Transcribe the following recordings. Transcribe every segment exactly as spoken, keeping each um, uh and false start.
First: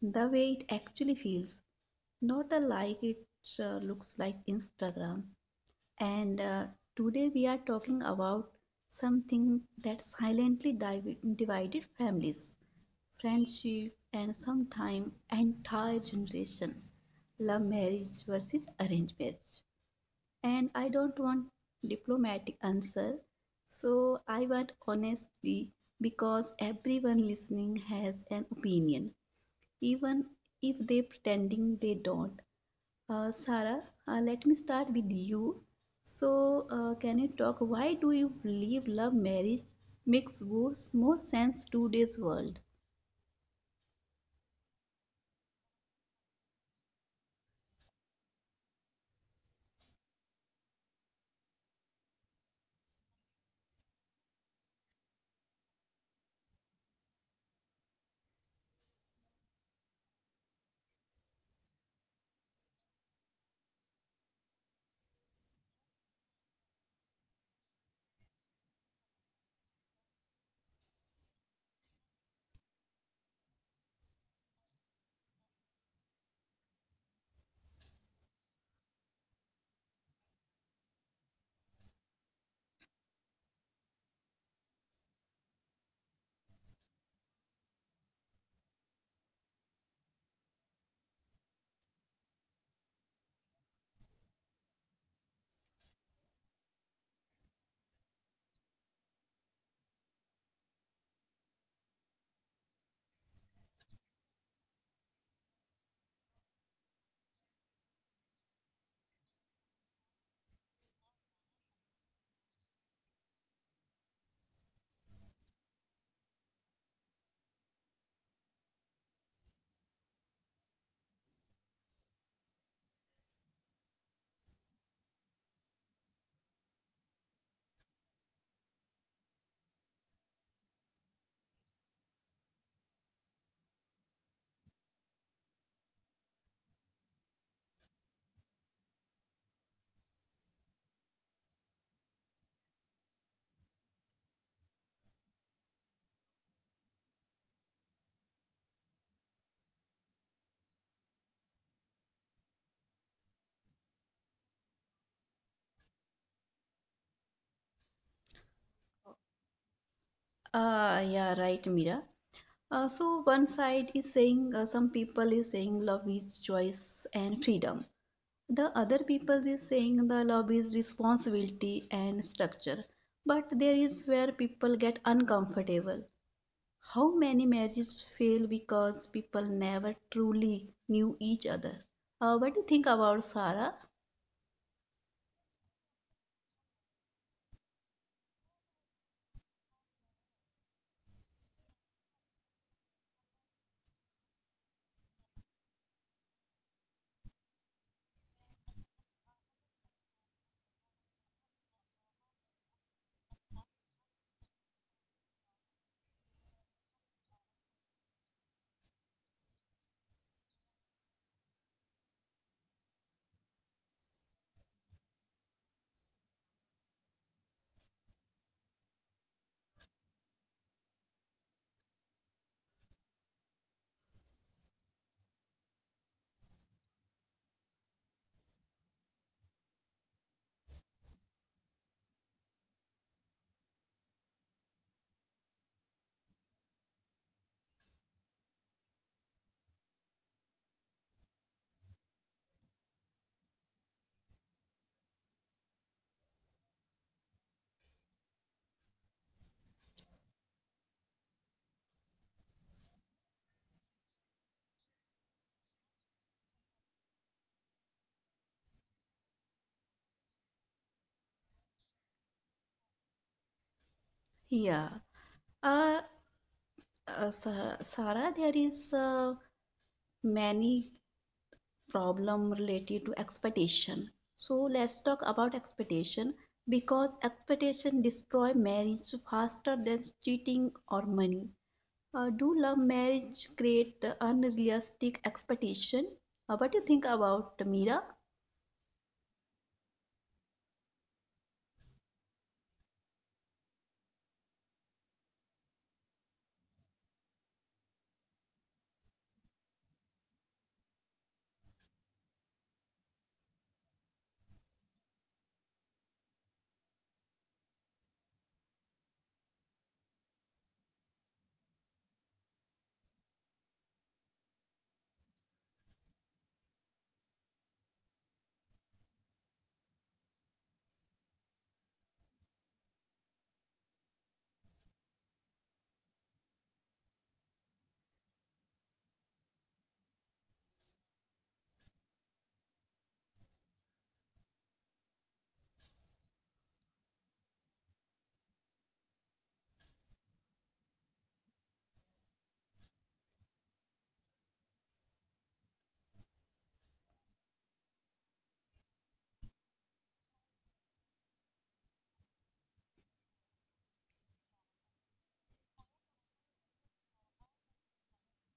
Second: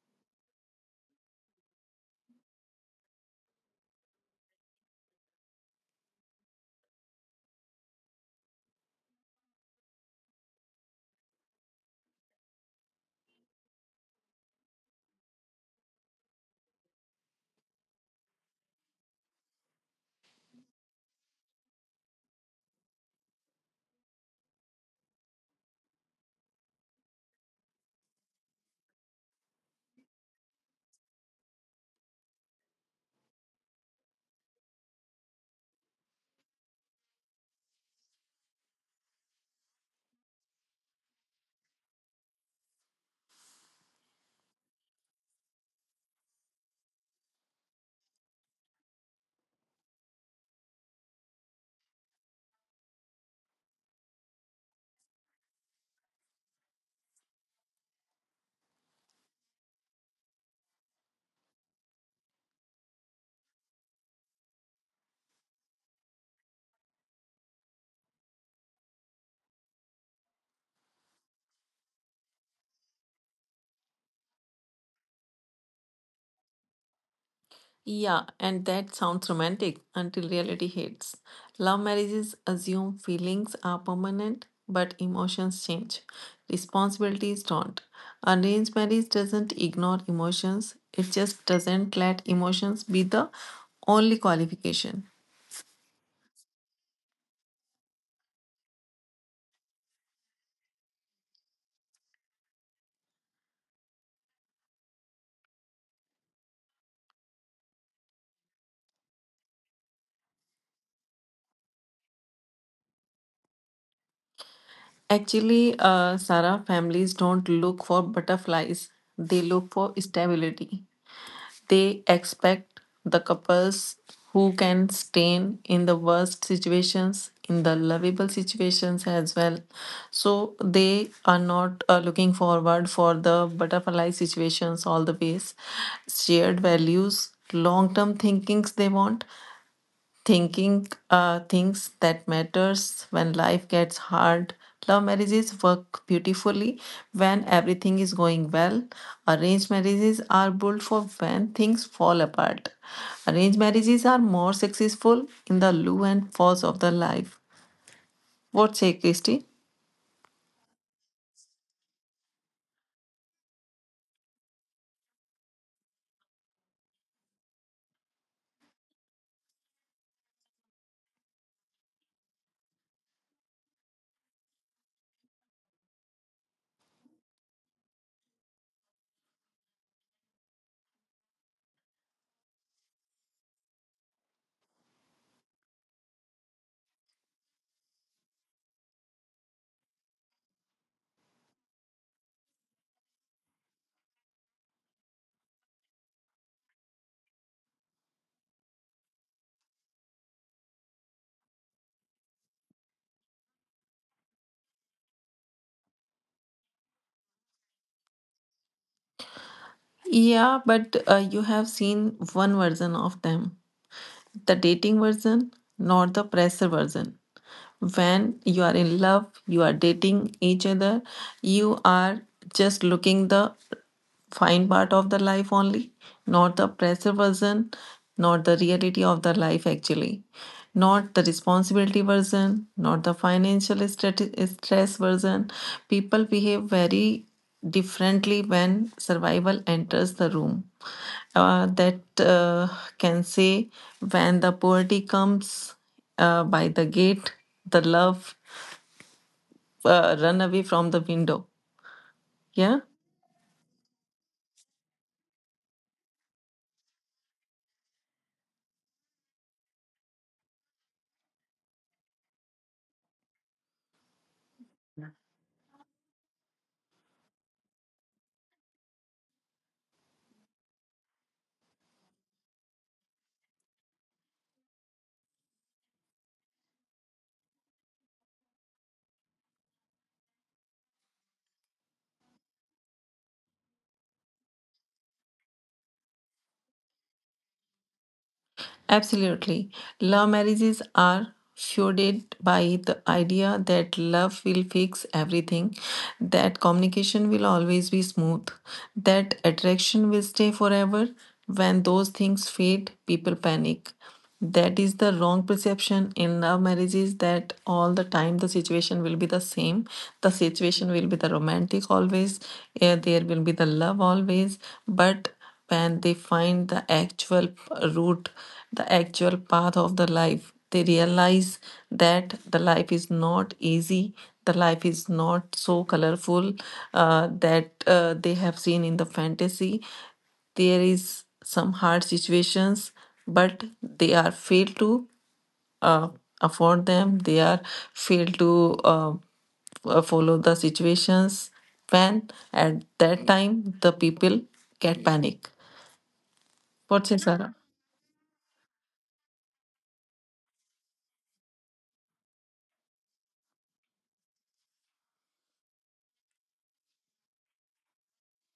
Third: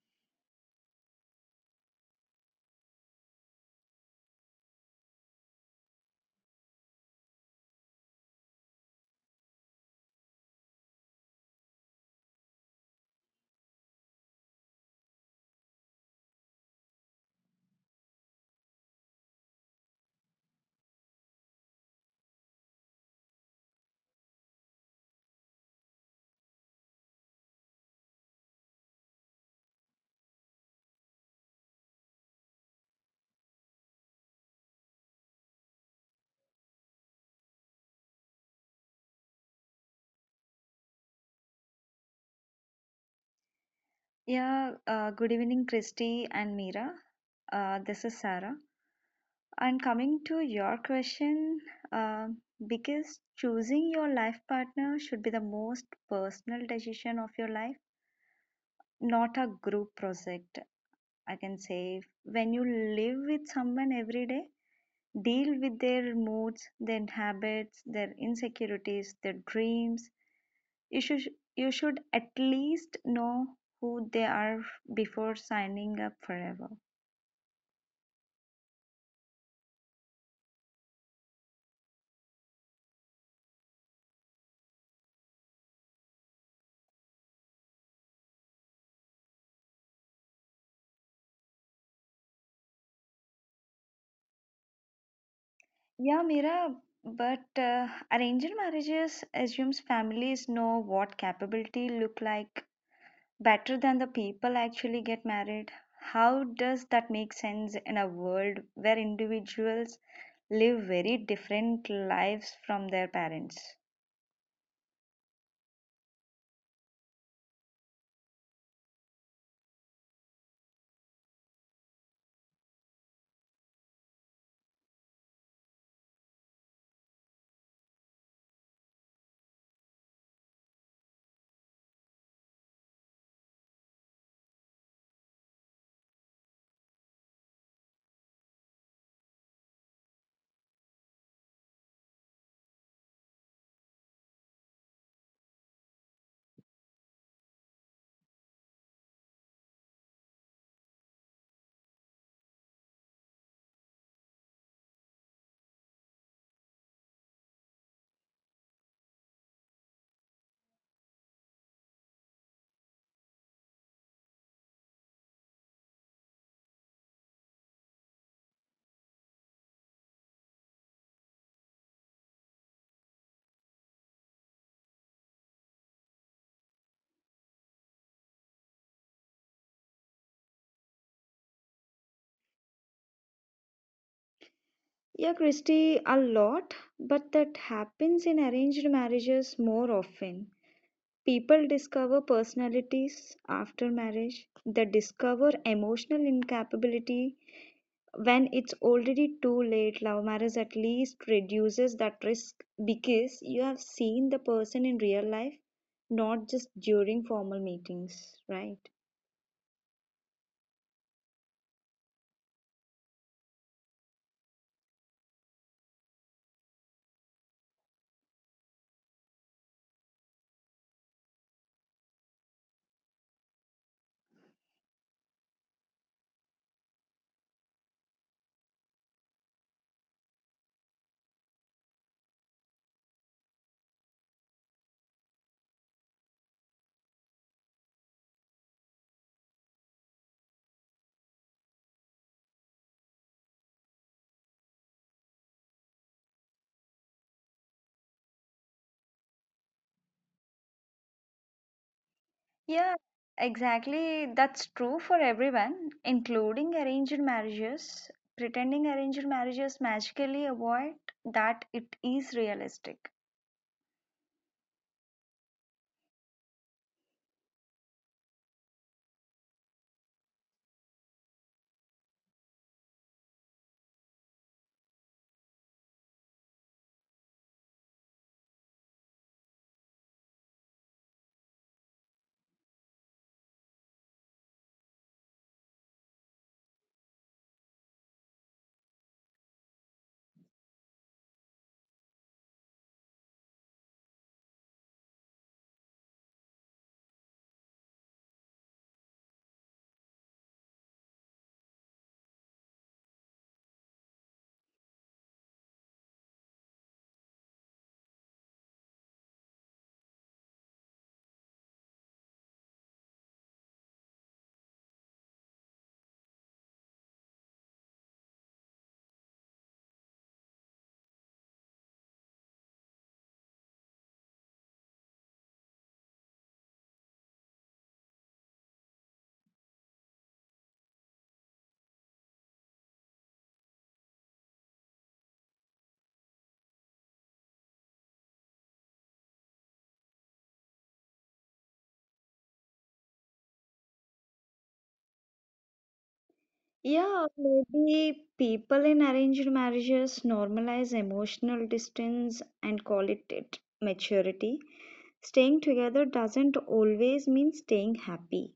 the way it actually feels, not the like it uh, looks like Instagram. And uh, Today we are talking about something that silently divi- divided families, friendship, and sometimes entire generation: love marriage versus arranged marriage. And I don't want diplomatic answer. So I want honesty because everyone listening has an opinion, even if they pretending they don't. Uh, Sarah, uh, let me start with you. So uh, can you talk why do you believe love marriage makes worse, more sense today's world? Yeah, uh, good evening, Christy and Mira. Uh, this is Sarah. And coming to your question, uh, because choosing your life partner should be the most personal decision of your life, not a group project. I can say when you live with someone every day, deal with their moods, their habits, their insecurities, their dreams. You should you should at least know who they are before signing up forever. Yeah, and that sounds romantic until reality hits. Love marriages assume feelings are permanent, but emotions change. Responsibilities don't. Arranged marriage doesn't ignore emotions, it just doesn't let emotions be the only qualification. Yeah, Mira, but uh, arranged marriages assumes families know what capability look like better than the people actually get married. How does that make sense in a world where individuals live very different lives from their parents? Actually, uh, Sarah families don't look for butterflies, they look for stability. They expect the couples who can stand in the worst situations, in the lovable situations as well. So they are not uh, looking forward for the butterfly situations all the ways. Shared values, long term thinkings they want, thinking uh, things that matters when life gets hard. Love marriages work beautifully when everything is going well. Arranged marriages are built for when things fall apart. Arranged marriages are more successful in the low and falls of the life. What say Christy? Uh, yeah, right, Mira. Uh, so one side is saying, uh, some people is saying love is choice and freedom, the other people is saying the love is responsibility and structure, but there is where people get uncomfortable. How many marriages fail because people never truly knew each other? Uh, what do you think about, Sarah? Yeah, Christy, a lot, but that happens in arranged marriages more often. People discover personalities after marriage, they discover emotional incapability when it's already too late. Love marriage at least reduces that risk because you have seen the person in real life, not just during formal meetings, right? Yeah, but uh, you have seen one version of them, the dating version, not the pressure version. When you are in love, you are dating each other, you are just looking the fine part of the life only, not the pressure version, not the reality of the life actually, not the responsibility version, not the financial strati- stress version. People behave very differently when survival enters the room. Uh, that uh, Can say, when the poverty comes uh, by the gate, the love uh, run away from the window. Yeah. Yeah, exactly. That's true for everyone, including arranged marriages. Pretending arranged marriages magically avoid that it is realistic. Yeah. uh, uh, Sarah, sarah there is, uh, many problem related to expectation. So let's talk about expectation, because expectation destroy marriage faster than cheating or money. Uh, do love marriage create unrealistic expectation? Uh, what do you think about, Meera? Absolutely. Love marriages are fueled by the idea that love will fix everything, that communication will always be smooth, that attraction will stay forever. When those things fade, people panic. That is the wrong perception in love marriages, that all the time the situation will be the same. The situation will be the romantic always, eh, there will be the love always, but when they find the actual root, the actual path of the life, they realize that the life is not easy, the life is not so colorful uh, that uh, they have seen in the fantasy. There is some hard situations, but they are failed to uh, afford them. They are fail to uh, uh, follow the situations. When at that time, the people get panic. What's it Yeah, Sarah? maybe people in arranged marriages normalize emotional distance and call it, it maturity. Staying together doesn't always mean staying happy.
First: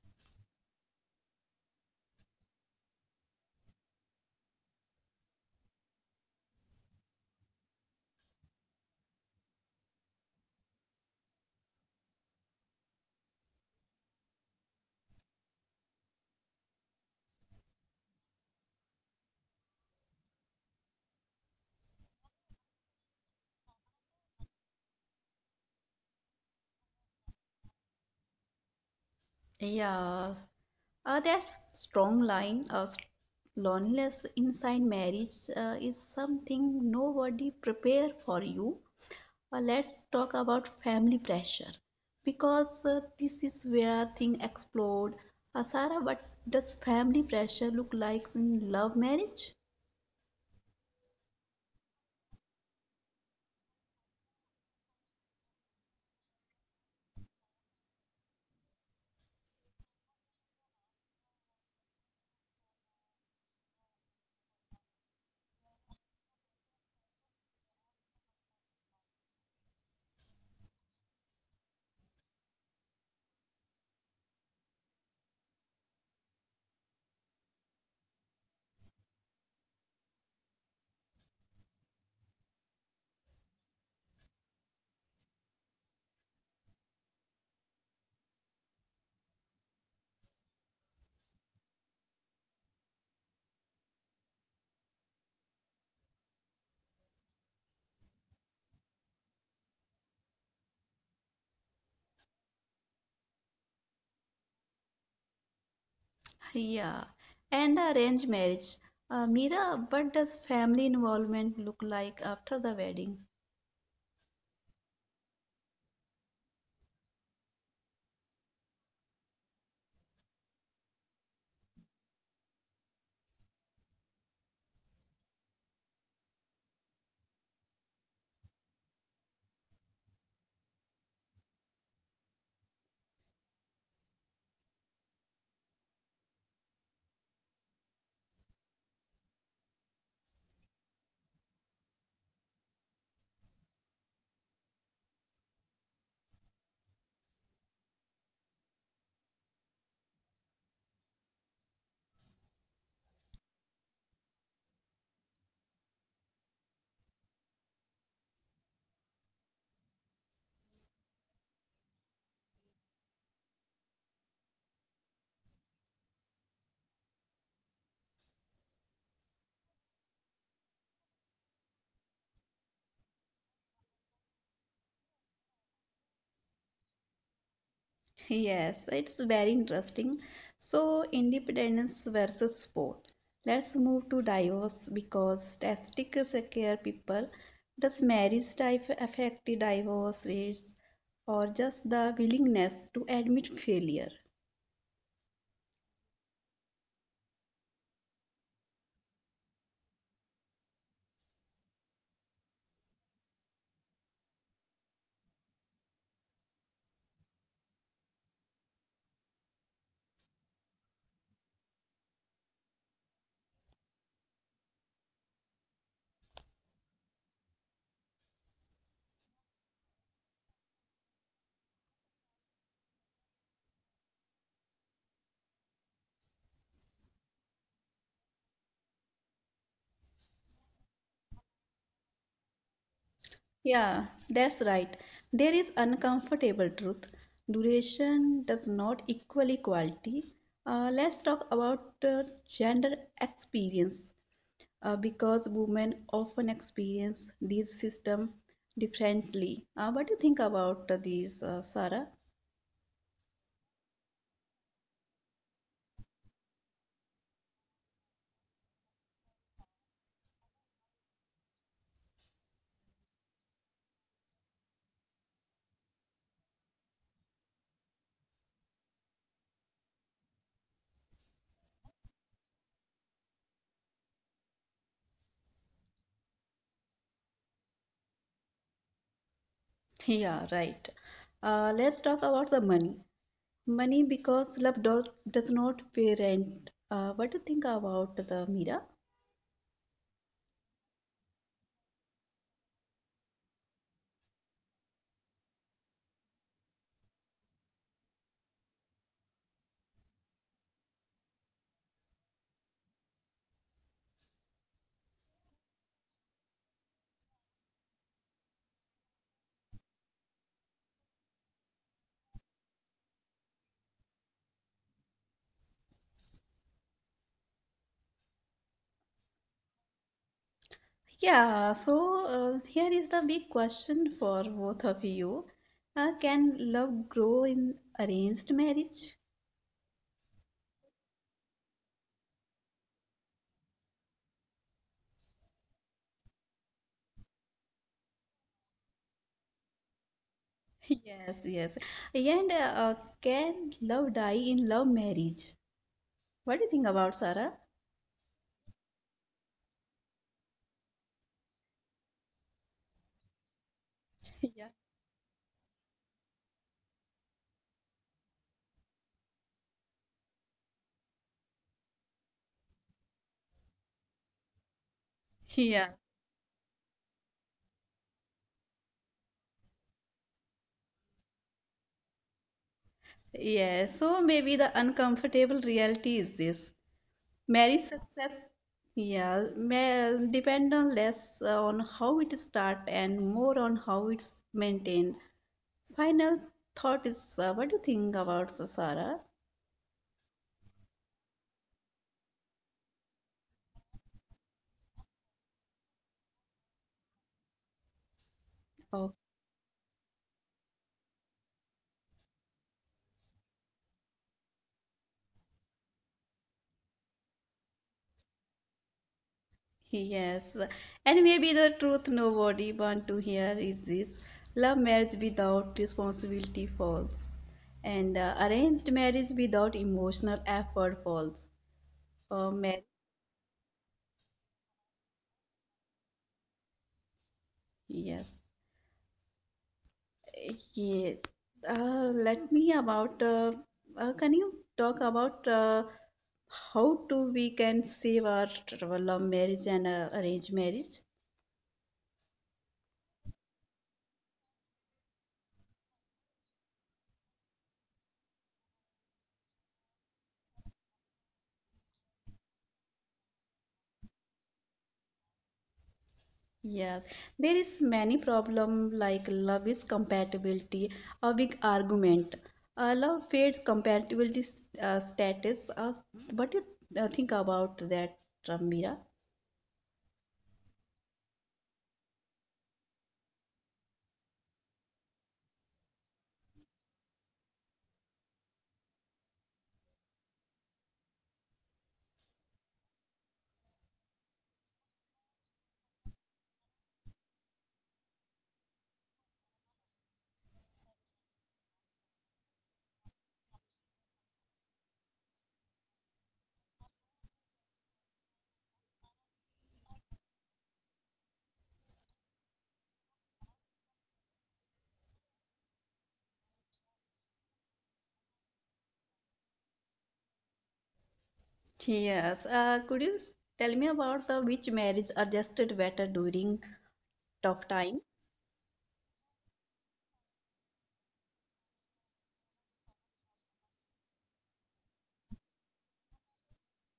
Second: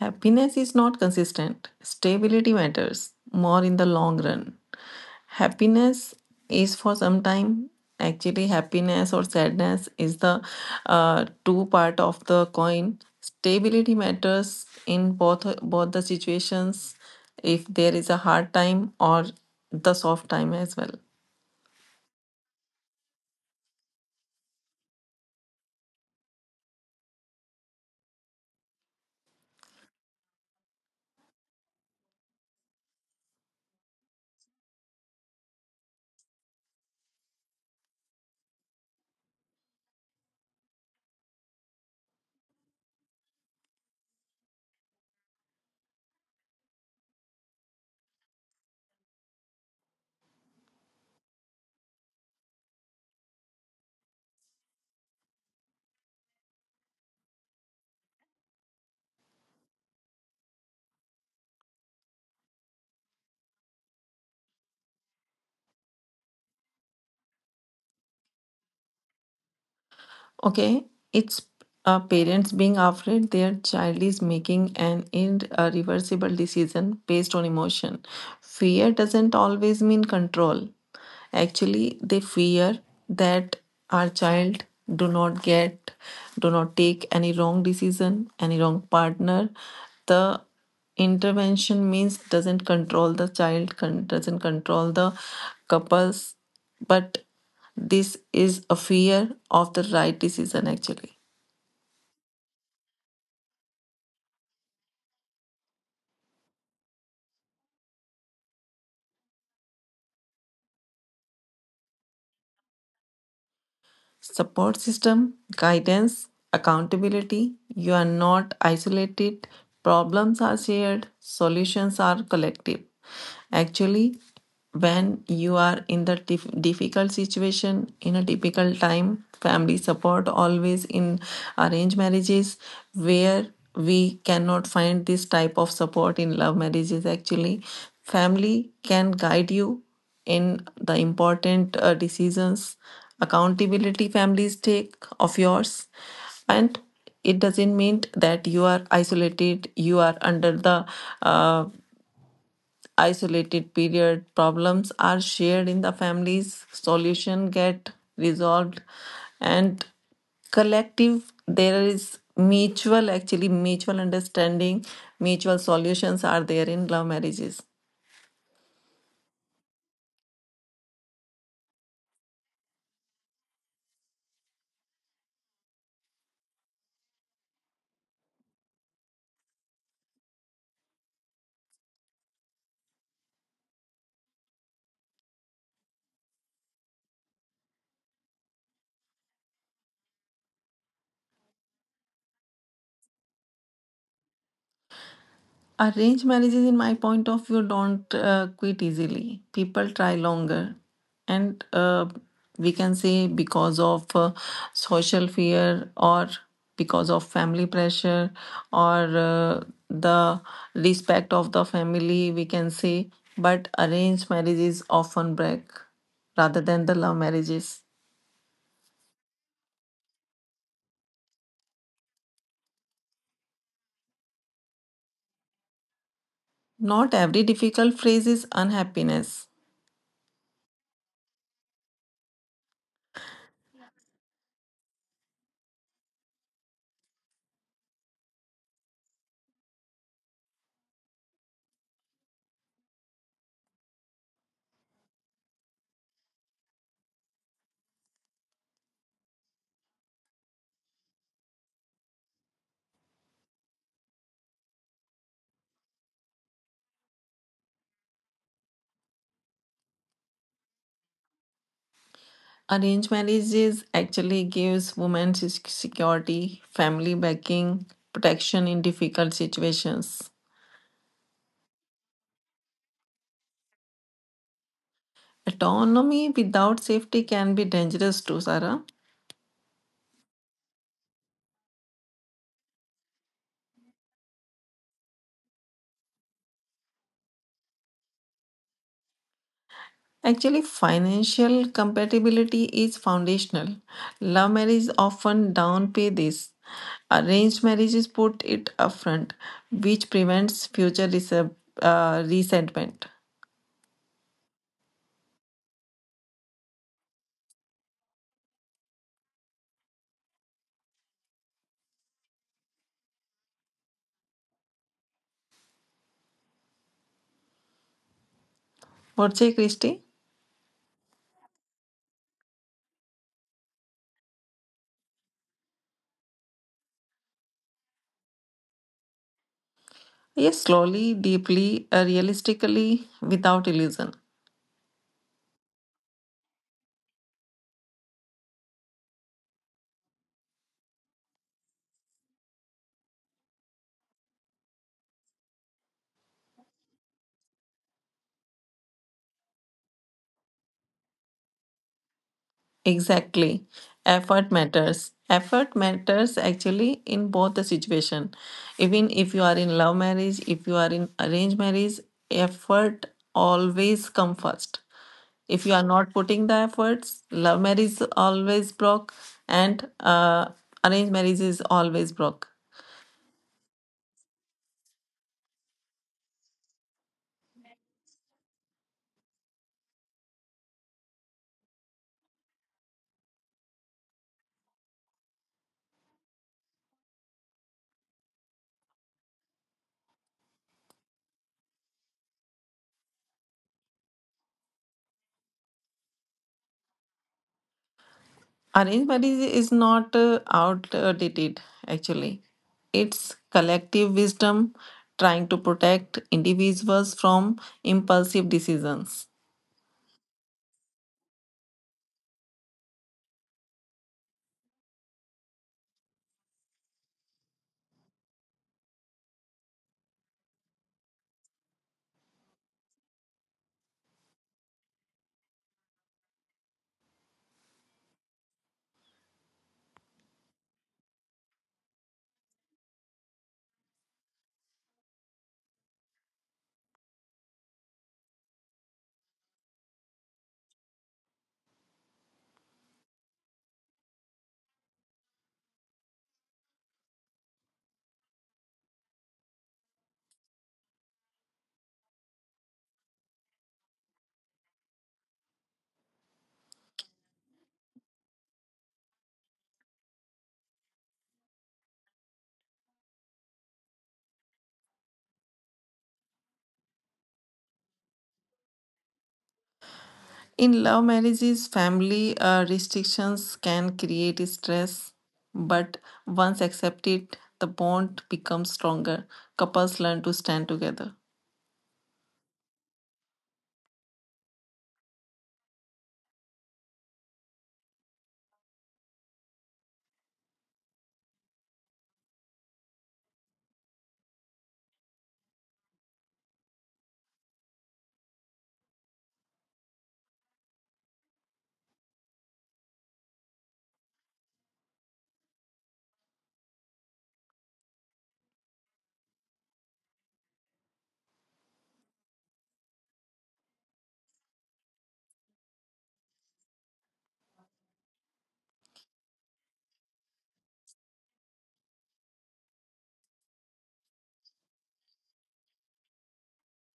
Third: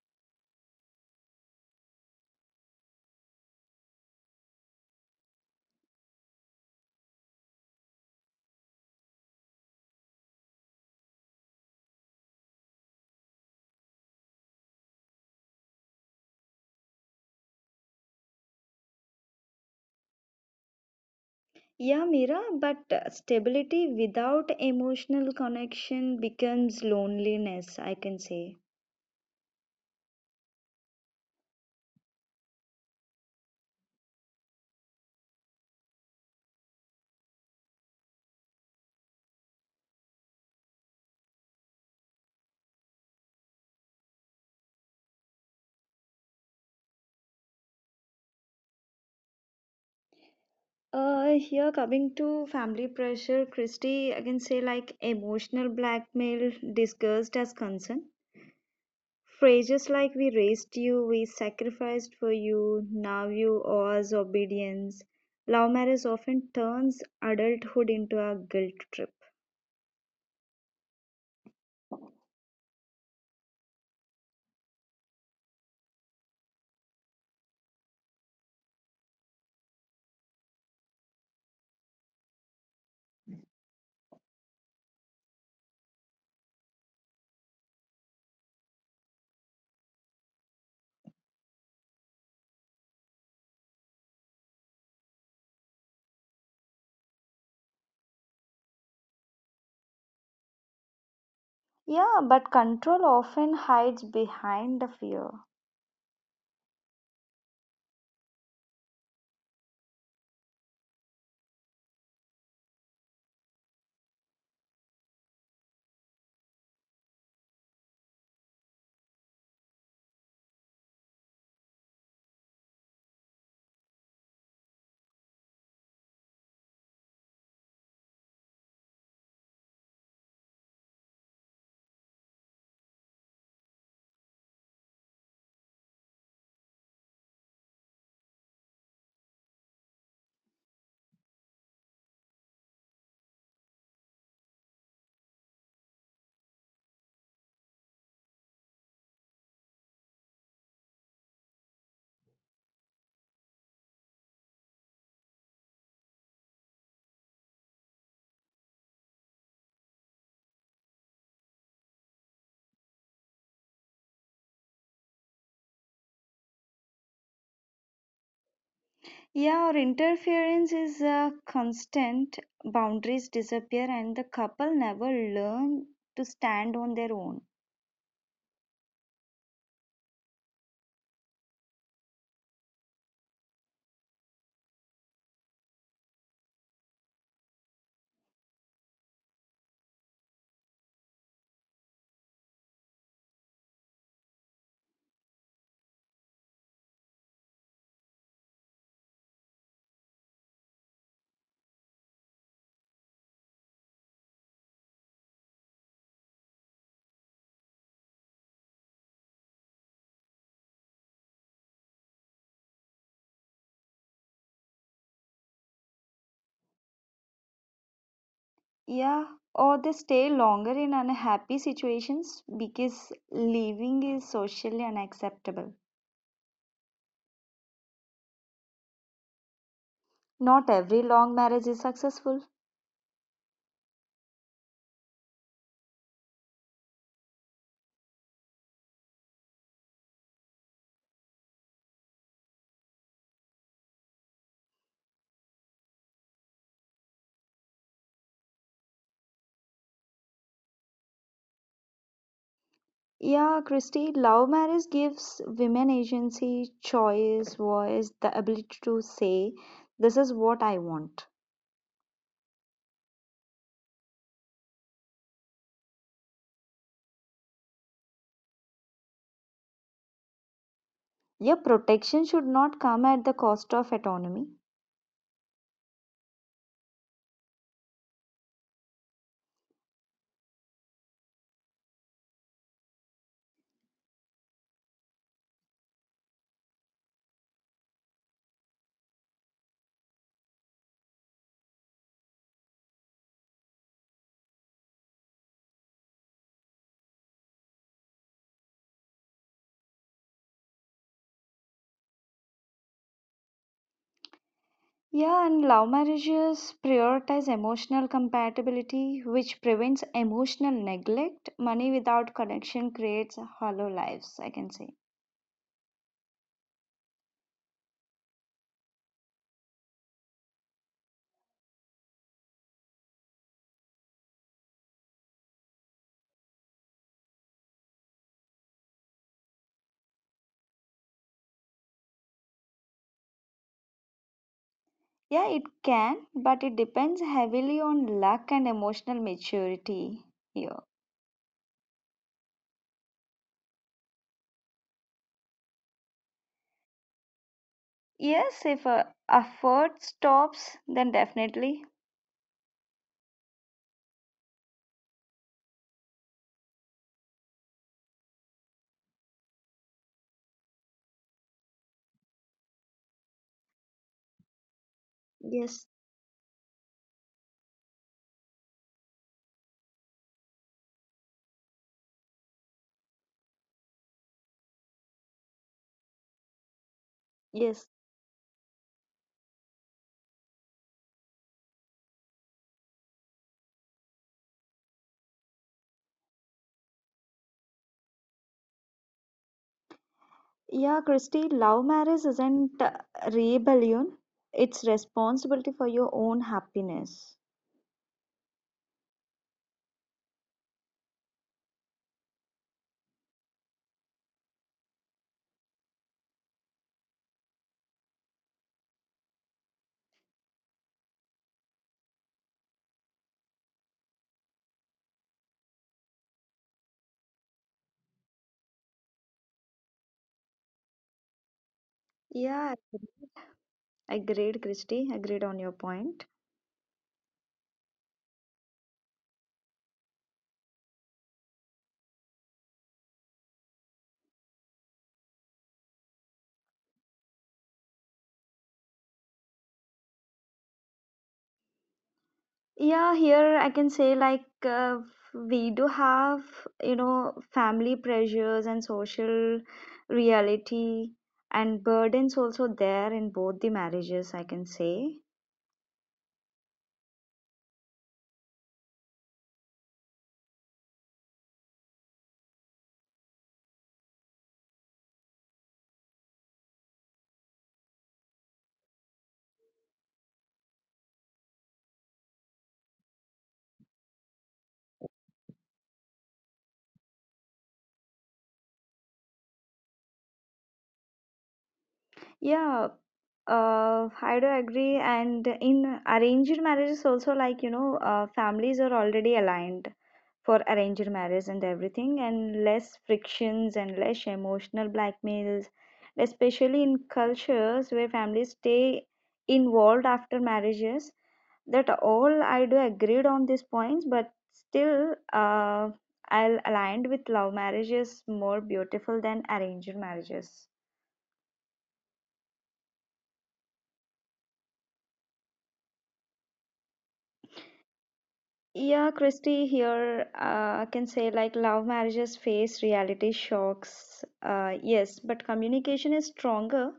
Happiness is not consistent. Stability matters more in the long run. Happiness is for some time. Actually, happiness or sadness is the uh, two part of the coin. Stability matters in both both the situations. If there is a hard time or the soft time as well. Yeah, Mira, but uh, stability without emotional connection becomes loneliness, I can say. Yeah. Uh, that's strong line. Uh, s- loneliness inside marriage uh, is something nobody prepare for you. Uh, let's talk about family pressure, because uh, this is where thing explode. Uh, Sarah, what does family pressure look like in love marriage? Uh, here coming to family pressure, Christy, I can say, like, emotional blackmail disguised as concern. Phrases like we raised you, we sacrificed for you, now you owe us obedience. Love marriage often turns adulthood into a guilt trip. Okay, it's uh, parents being afraid their child is making an irreversible decision based on emotion. Fear doesn't always mean control. Actually, they fear that our child do not get, do not take any wrong decision, any wrong partner. The intervention means doesn't control the child, con- doesn't control the couples, but this is a fear of the right decision actually. Yeah, but control often hides behind the fear. Yeah, and the arranged marriage. Uh, Mira, what does family involvement look like after the wedding? Support system, guidance, accountability. You are not isolated. Problems are shared, solutions are collective. Actually, when you are in the dif- difficult situation, in a difficult time, family support always in arranged marriages, where we cannot find this type of support in love marriages actually. Family can guide you in the important uh, decisions. Accountability families take of yours, and it doesn't mean that you are isolated. You are under the uh, isolated period. Problems are shared in the families, solution get resolved, and collective. There is mutual, actually mutual understanding, mutual solutions are there in love marriages. Yeah, or interference is a constant, boundaries disappear, and the couple never learn to stand on their own. Yes, it's very interesting. So, independence versus support. Let's move to divorce, because statistics scare people. Does marriage type affect the divorce rates, or just the willingness to admit failure? Arranged marriages, in my point of view, don't uh, quit easily. People try longer. And uh, we can say because of uh, social fear or because of family pressure or uh, the respect of the family, we can say. But arranged marriages often break rather than the love marriages. Yeah, or they stay longer in unhappy situations because leaving is socially unacceptable. Not every difficult phase is unhappiness. Not every long marriage is successful. Yeah, that's right. There is uncomfortable truth. Duration does not equal equality. Uh, let's talk about uh, gender experience, uh, because women often experience these system differently. Uh, what do you think about uh, these, uh, Sarah? Yeah, Christy, love marriage gives women agency, choice, voice, the ability to say, this is what I want. Arranged marriages actually gives women se- security, family backing, protection in difficult situations. Your protection should not come at the cost of autonomy. Autonomy without safety can be dangerous too, Sarah. Yeah, right. Uh, let's talk about the money. Money, because love do- does not pay rent. Uh, what do you think about the, Mira? Actually, financial compatibility is foundational. Love marriages often downplay this. Arranged marriages put it upfront, which prevents future resent- uh, resentment. Yeah, and love marriages prioritize emotional compatibility, which prevents emotional neglect. Money without connection creates hollow lives, I can say. What say, Christy? Yeah, so uh, here is the big question for both of you. Uh, can love grow in arranged marriage? Yes, slowly, deeply, uh, realistically, without illusion. Yeah, it can, but it depends heavily on luck and emotional maturity here. Yes, yes. And uh, uh, Can love die in love marriage? What do you think about, Sarah? Yes, if uh, effort stops, then definitely. Exactly. Effort matters. Effort matters actually in both the situation. Even if you are in love marriage, if you are in arranged marriage, effort always come first. If you are Yes, not putting the efforts, love marriage is always broke, and uh, arranged marriage is always broke. Yeah, so maybe the uncomfortable reality is this. Marriage yes. success, yeah, may depend on less uh, on how it start and more on how it's maintained. Final thought is, uh, what do you think about uh, Sarah? Yeah, Christy, love marriage isn't uh, rebellion, it's responsibility for your own happiness. Arranged Oh, marriage is not uh, outdated, actually. It's collective wisdom trying to protect individuals from impulsive decisions. yes. And maybe the truth nobody want to hear is this. Love marriage without responsibility falls. And uh, Arranged marriage without emotional effort falls. Uh, Yeah, Marriage, agreed, Christy. Agreed on your point. yes. Yes. Uh, let me about, uh, uh, can you talk about uh, how to we can save our, our love marriage and uh, arranged marriage? Yeah, here I can say, like, uh, we do have, you know, family pressures and social reality and burdens also there in both the marriages, I can say. Yes, there is many problem like love is compatibility, a big argument. Uh, love fades compatibility s- uh, status. Uh, what do you uh, think about that, Ramira? In love marriages, family uh, restrictions can create stress, but once accepted, the bond becomes stronger. Couples learn to stand together. Yeah, uh, I do agree. And in arranged marriages also, like, you know, uh, families are already aligned for arranged marriage and everything, and less frictions and less emotional blackmails, especially in cultures where families stay involved after marriages. That all I do agreed on these points, but still, uh, I'll aligned with love marriages more beautiful than arranged marriages. Yes, uh, could you tell me about the, which marriage adjusted better during tough time? Yeah, Christy, here uh, I can say, like, love marriages face reality shocks. Uh, yes, but communication is stronger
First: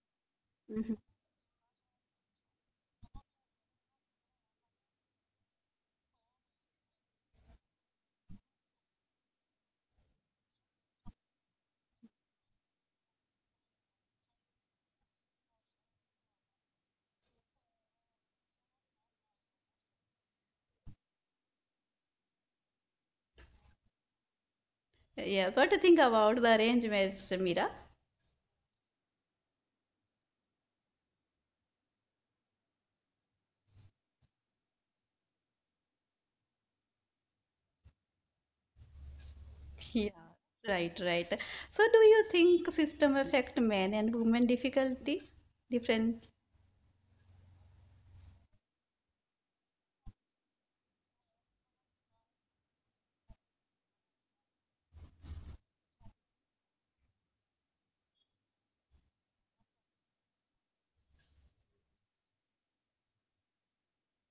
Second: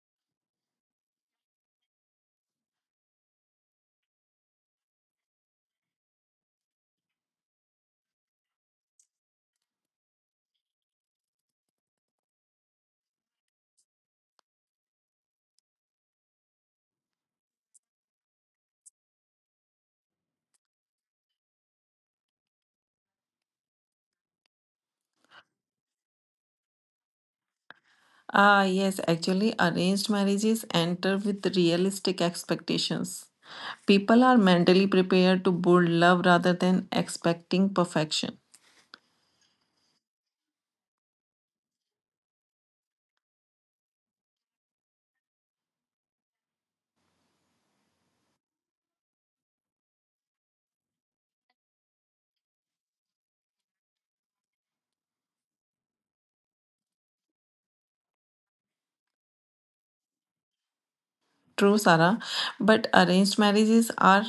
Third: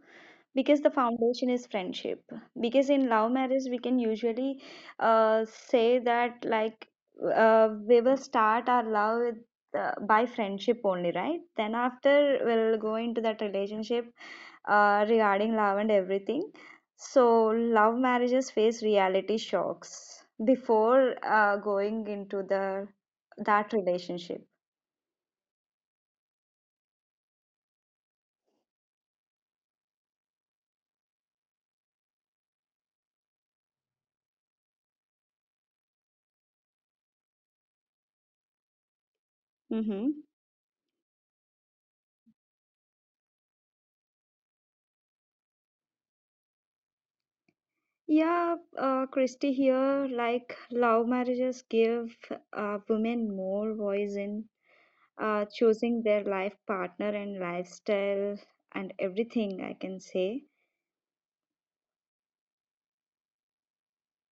because the Mhm. foundation is friendship, because in love marriage we can usually uh, say that, like, uh, we will start our love with, uh, by friendship only, right? Then after we'll go into that relationship uh, regarding love and everything. So love marriages face reality shocks before uh, going into the that relationship. Yes, what do you think about the arranged marriage, Samira? Ah, yes, actually, arranged marriages enter with realistic expectations. People are mentally prepared to build love rather than expecting perfection. Yeah, Mm-hmm. right, right. So, do you think system affect men and women difficulty different? Yeah, uh, Christy, here, like, love marriages give uh, women more voice in uh, choosing their life partner and lifestyle and everything, I can say. True, Sarah, but arranged marriages are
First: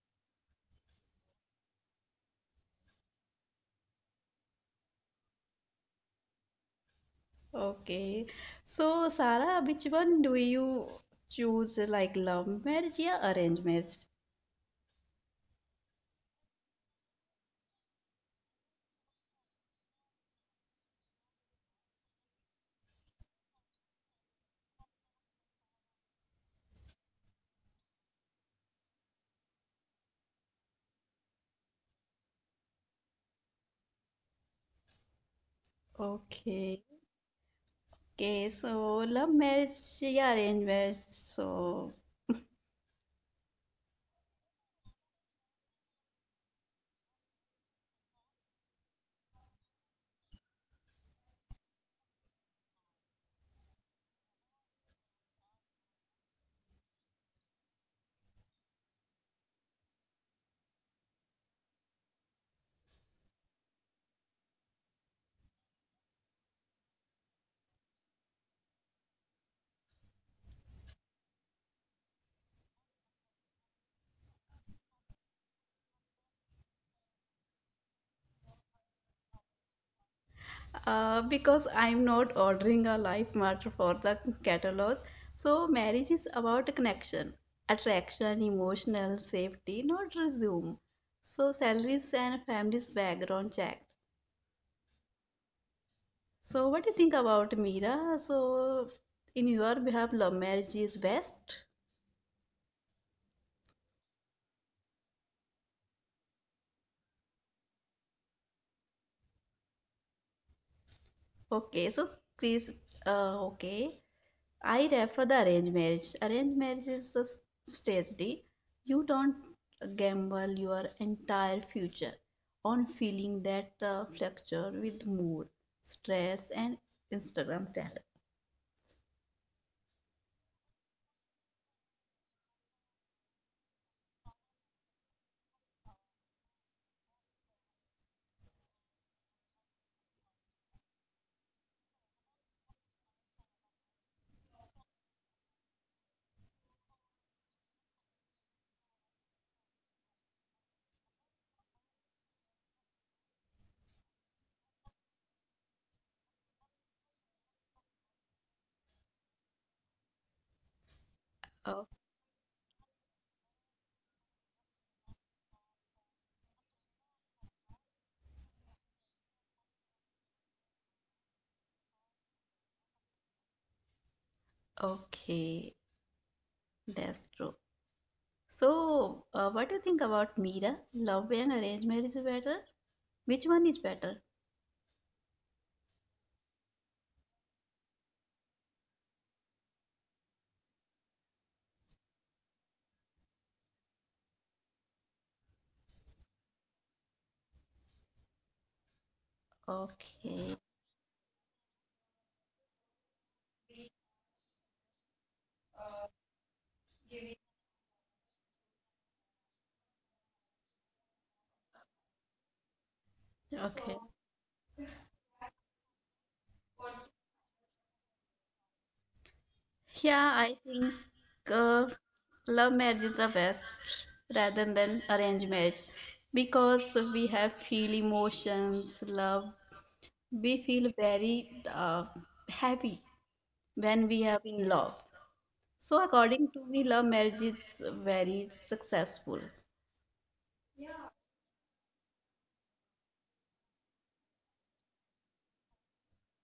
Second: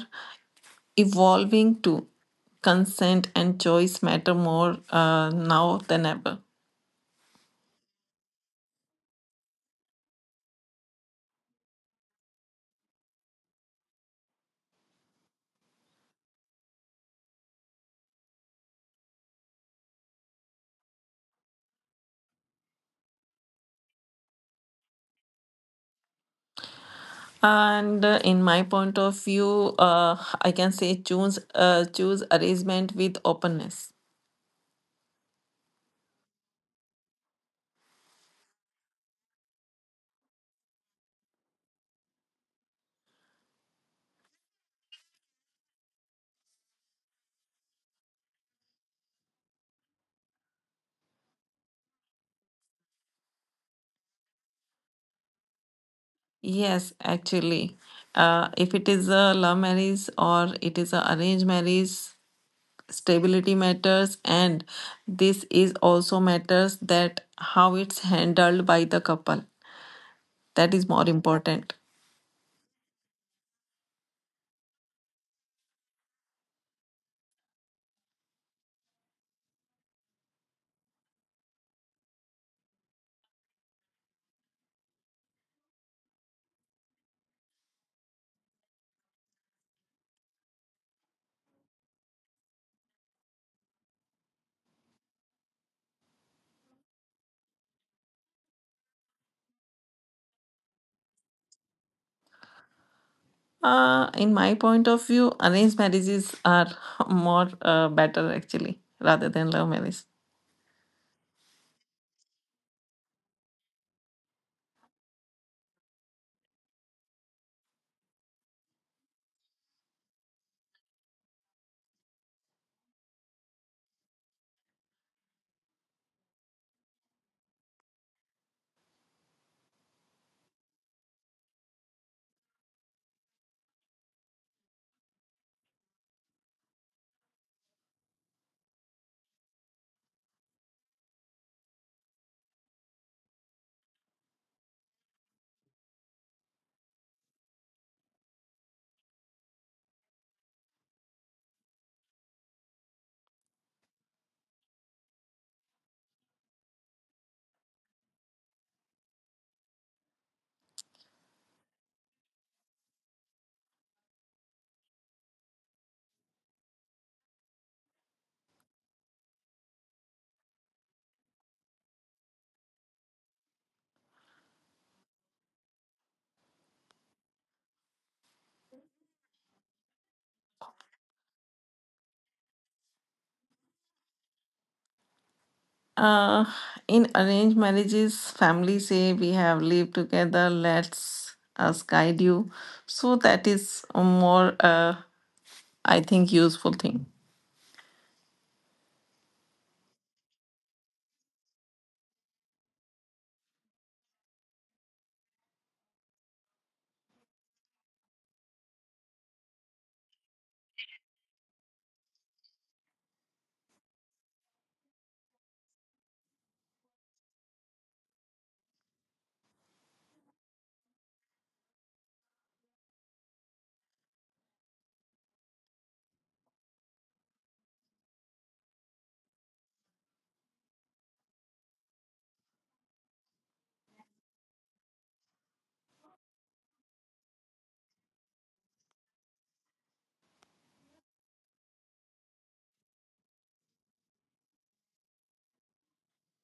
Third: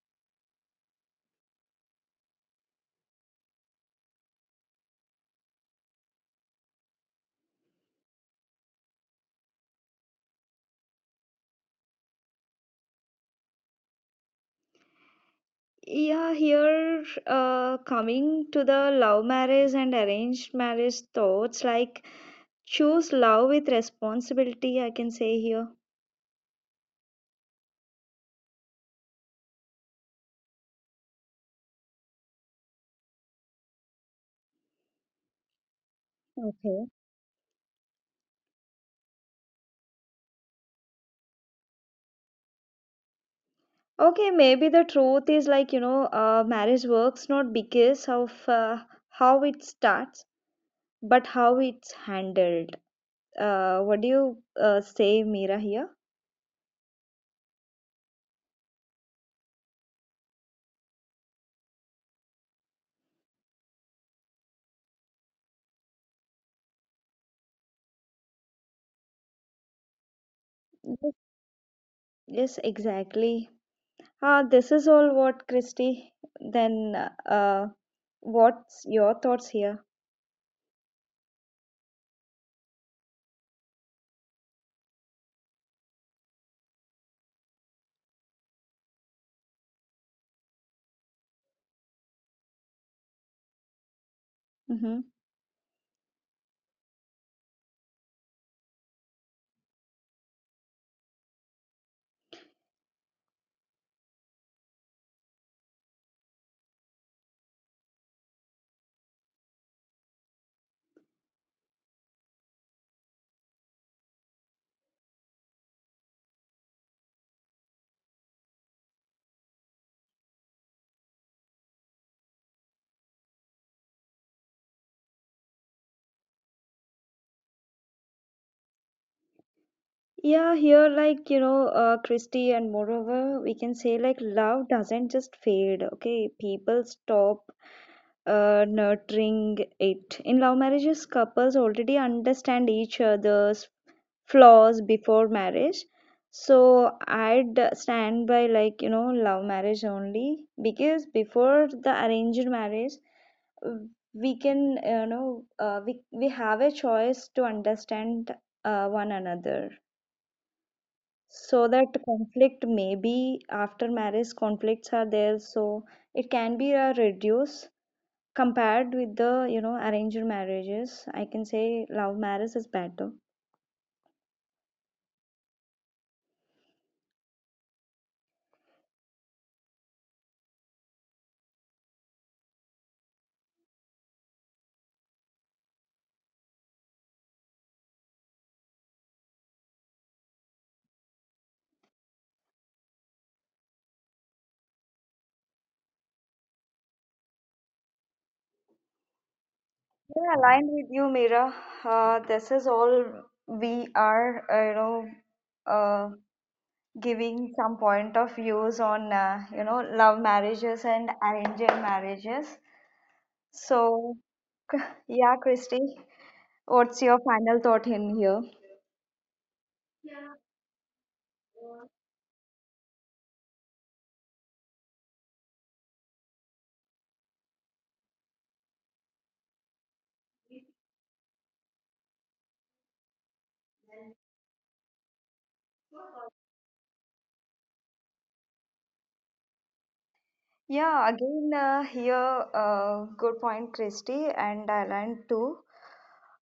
evolving too. Consent and choice matter more uh, now than ever. Okay. So, Sarah, which one do you choose, like love marriage or arranged marriage? Yeah, here uh, coming to the love marriage and arranged marriage thoughts, like, choose love with responsibility, I can say here. And uh, in my point of view, uh, I can say choose uh, choose arrangement with openness. Okay. Okay. Okay, so love marriage, yeah, arranged marriage. So, Okay, maybe the truth is, like, you know, uh, marriage works not because of uh, how it starts, but how it's handled. Uh, what do you uh, say, Mira, here? Yes, actually, uh, if it is a love marriage or it is a arranged marriage, stability matters, and this is also matters that how it's handled by the couple. That is more Yes, important. yes, exactly. Ah, this is all what, Christy. Then, uh, what's your thoughts here? uh, because I'm not ordering a life match for the catalogs, so marriage is about connection, attraction, emotional safety, not resume. So, salaries and families background check. Mm-hmm. So, what do you think about, Mira? So, in your behalf, love marriage is best. Uh, in my point of view, arranged marriages are more uh, better actually rather than love marriage. Okay, so please, uh, okay. I refer the arranged marriage. Arranged marriage is the tragedy. You don't gamble your entire future on feeling that uh, fracture with mood, stress, and Instagram standard. Yeah, here, like, you know, uh, Christy, and moreover, we can say, like, love doesn't just fade, okay? People stop uh, nurturing it. In love marriages, couples already understand each other's flaws before marriage. So I'd stand by, like, you know love marriage only, because before the arranged marriage we can, you know uh, we, we have a choice to understand uh, one another, so Oh, that conflict, maybe after marriage, conflicts are there. So it can be uh, reduced compared with the you know arranged marriages. I can say love marriage is better. okay, that's true. So, uh, what do you think about, Mira? Love and arranged marriage is better? Which one is better? Uh, in arranged marriages, families say we have lived together, let's us guide you. So that is a more, uh, I think, useful thing. Yeah, Okay, aligned with you, Mira. Uh, this is all we are, uh, you know, uh, giving some point of views on, uh, you know, love marriages and arranged marriages. okay. So, So, yeah, Christy, what's your final thought in here? yeah, I think uh, love marriage is the best rather than arranged marriage, because we have feel emotions, love. We feel very uh, happy when we are in love. So according to me, love marriage is very successful. Yeah, again, uh, here, uh, good point, Christy and Thailand too.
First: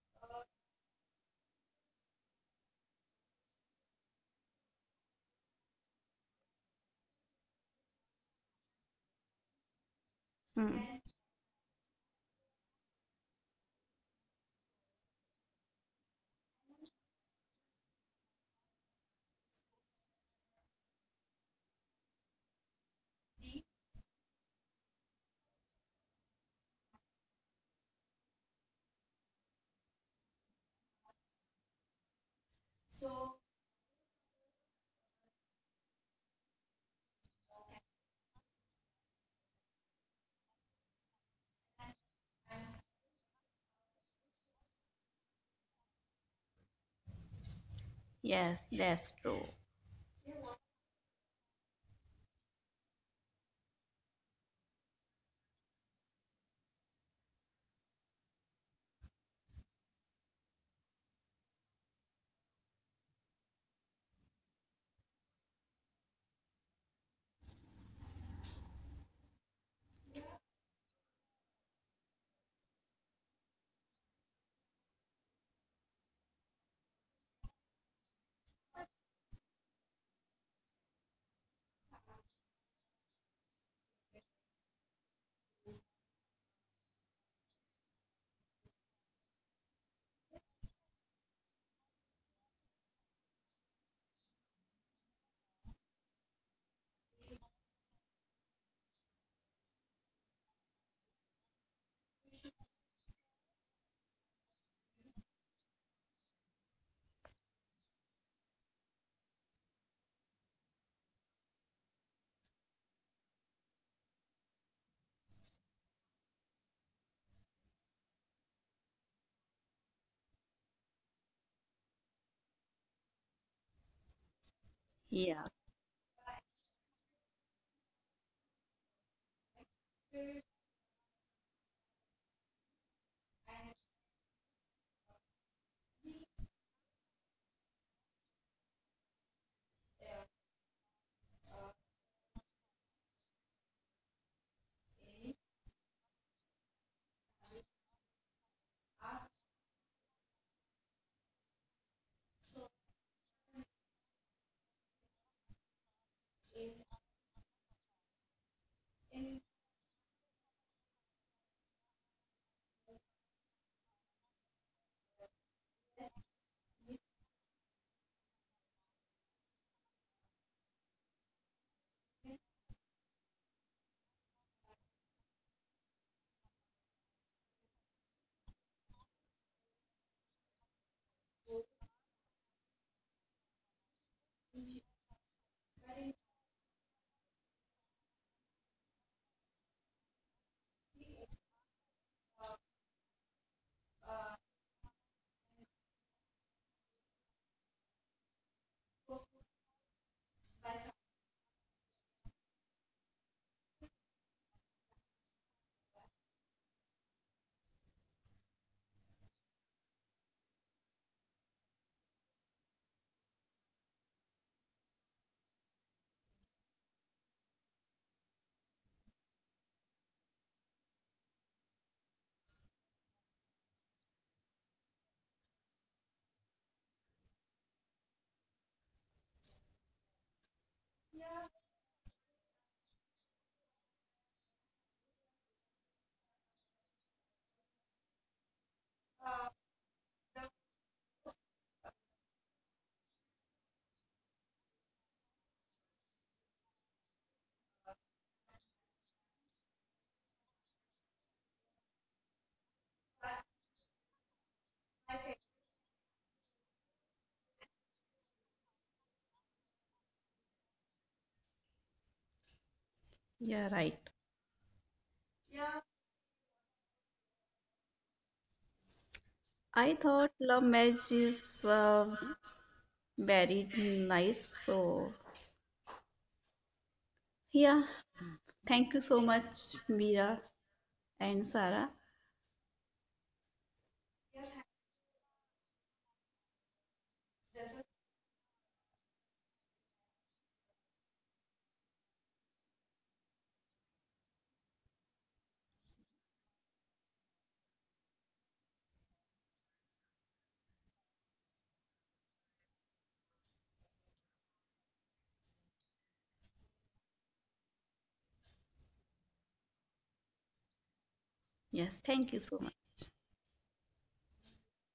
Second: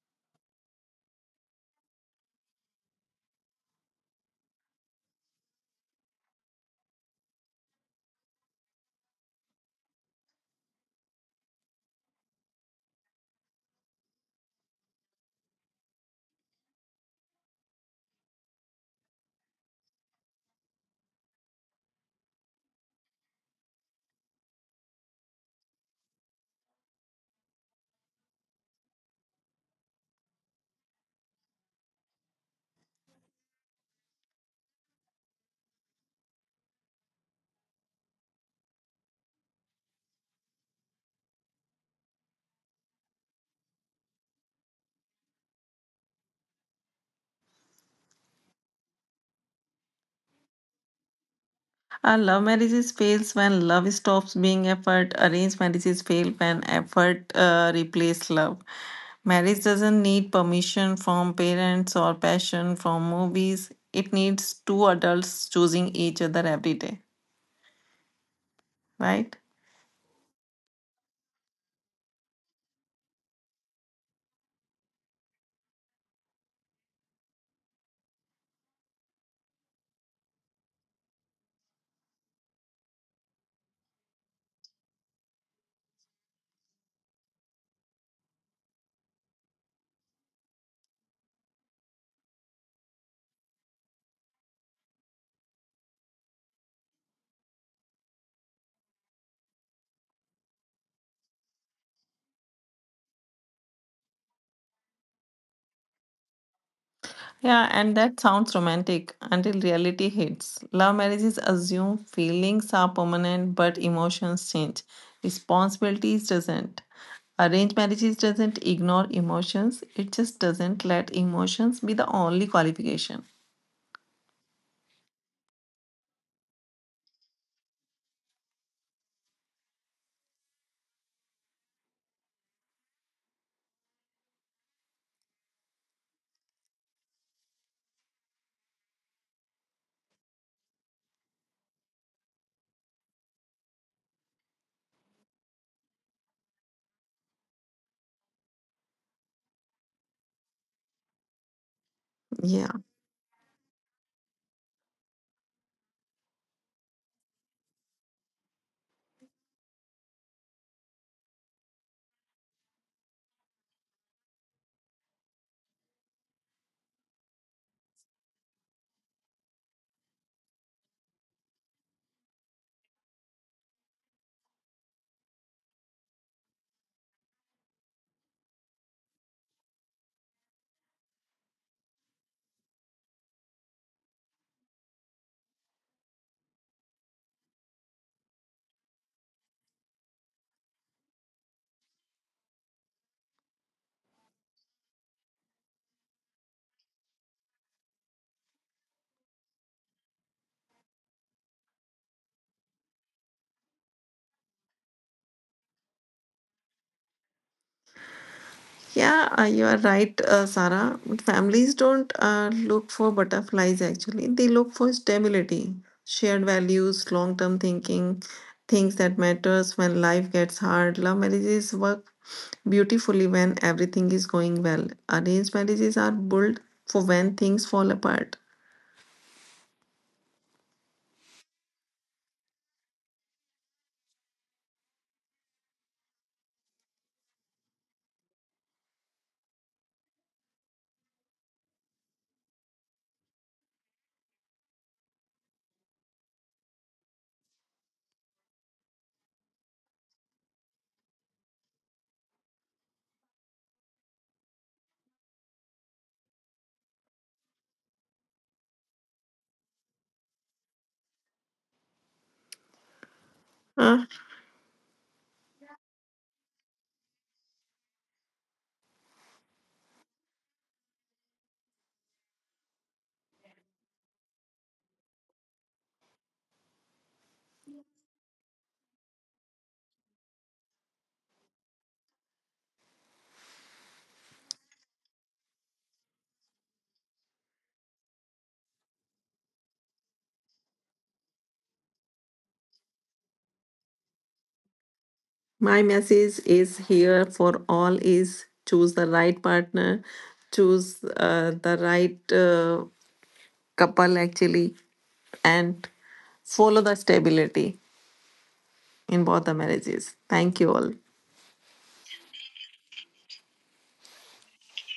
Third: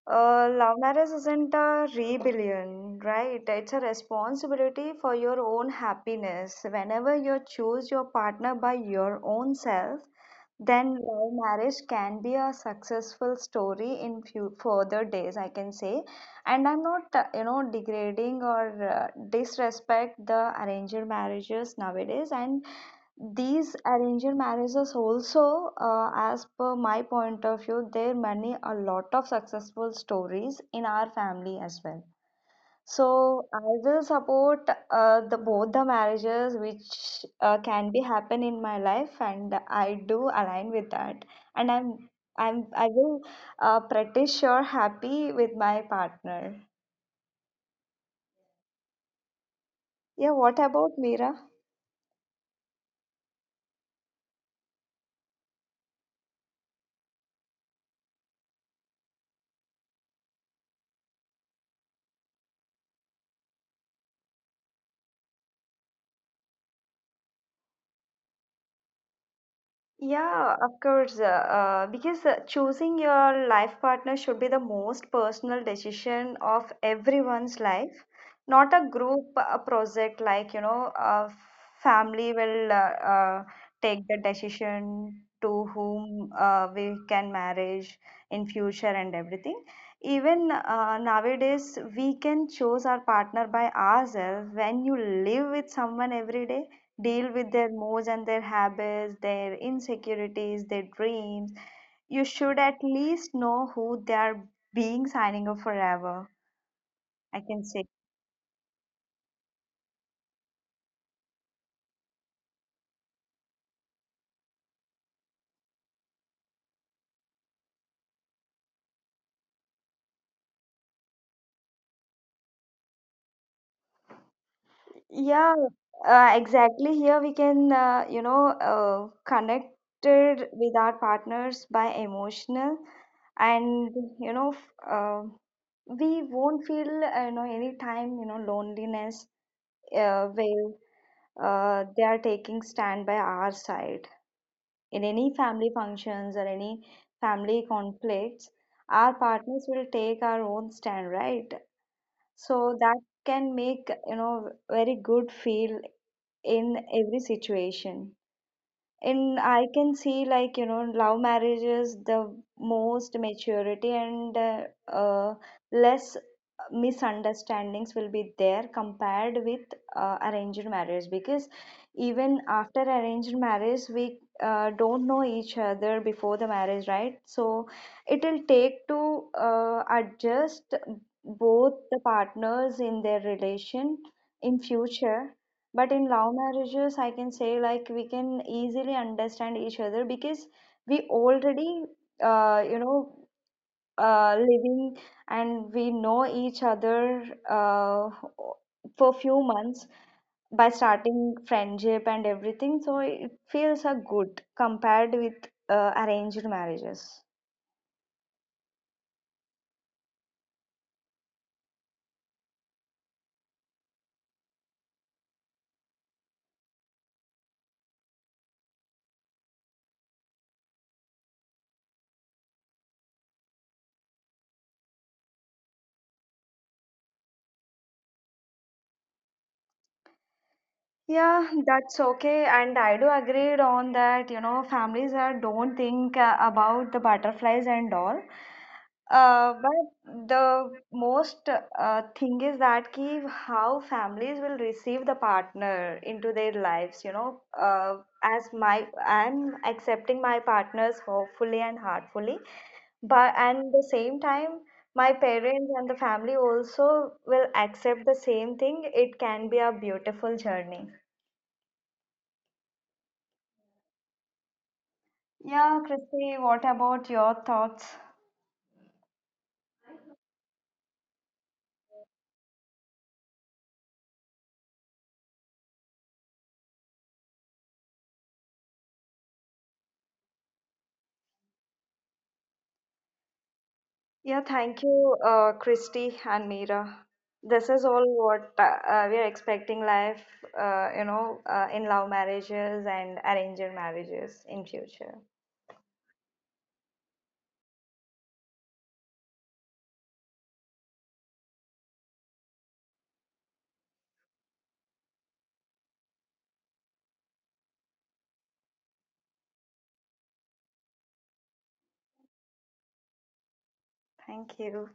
Uh, love marriage isn't a rebellion, right? It's a responsibility for your own happiness. Whenever you choose your partner by your own self, Hmm. then love marriage can be a successful story in few further days, I can say. And I'm not, uh, you know, degrading or uh, disrespect the arranged marriages nowadays. And these arranged marriages also, uh, as per my point of view, there many a lot of successful stories in our family as well. So I will support uh, the both the marriages which uh, can be happen in my life, and I do align with that. And I'm I'm I will uh, pretty sure happy with my partner. Yes, that's true. Yeah, what about Mira? Uh, love marriages fails when love stops being effort. Arranged marriages fail when effort uh, replaces love. Marriage doesn't need permission from parents or passion from movies. It needs two adults choosing each other every day, right? Yeah, of course. Uh, uh, because uh, choosing your life partner should be the most personal decision of everyone's life, not a group uh project, like, you know a family will uh, uh, take the decision to whom uh, we can marriage in future and everything. Even uh, nowadays we can choose our partner by ourselves. When you live with someone every day, deal with their moods and their habits, their insecurities, their dreams, you should at least know who they are being signing up forever, I can Yeah, say. and that sounds romantic until reality hits. Love marriages assume feelings are permanent, but emotions change. Responsibilities doesn't. Arranged marriages doesn't ignore emotions. It just doesn't let emotions be the only qualification. Yeah, Yeah, uh, exactly. Here we can, uh, you know, uh, connected with our partners by emotional, and you know, f- uh, we won't feel, uh, you know, any time, you know, loneliness uh, where uh, they are taking stand by our side in any family functions or any family conflicts. Our partners will take our own stand, right? So Yeah. that can make, you know, very good feel in every situation. And I can see, like, you know, love marriage is the most maturity and uh, uh, less misunderstandings will be there compared with uh, arranged marriage, because even after arranged marriage, we uh, don't know each other before the marriage, right? So it will take to uh, adjust both the partners in their relation in future. But in love marriages, I can say, like, we can easily understand each other because we already, uh, you know, uh, living and we know each other uh, for few months by starting friendship and everything. So it feels a good compared with uh, arranged marriages. Yeah, uh, you are right, uh, Sarah. Families don't uh, look for butterflies actually. They look for stability, shared values, long-term thinking, things that matters when life gets hard. Love marriages work beautifully when everything is going well. Arranged marriages are built for when things fall apart. Yeah, that's okay. And I do agree on that, you know, families are don't think uh, about the butterflies and all. Uh, but the most uh, thing is that ki how families will receive the partner into their lives, you know, uh, as my I'm accepting my partners hopefully and heartfully, but and the same time my parents and the family also will accept the same thing. It can be a beautiful journey. you're right. Uh, Yeah, Christy, what about your thoughts? I thought love marriage is uh, very nice, so. Yeah, thank you so much, Mira and Sara. Yeah, thank you, uh, Christy and Meera. This is all what uh, uh, we are expecting life, uh, you know, uh, in love marriages and arranged marriages in future. my message is here for all is choose the right partner, choose uh, the right uh, couple actually and follow the stability in both the marriages. Thank you all. Yes, thank you so much. Thank you.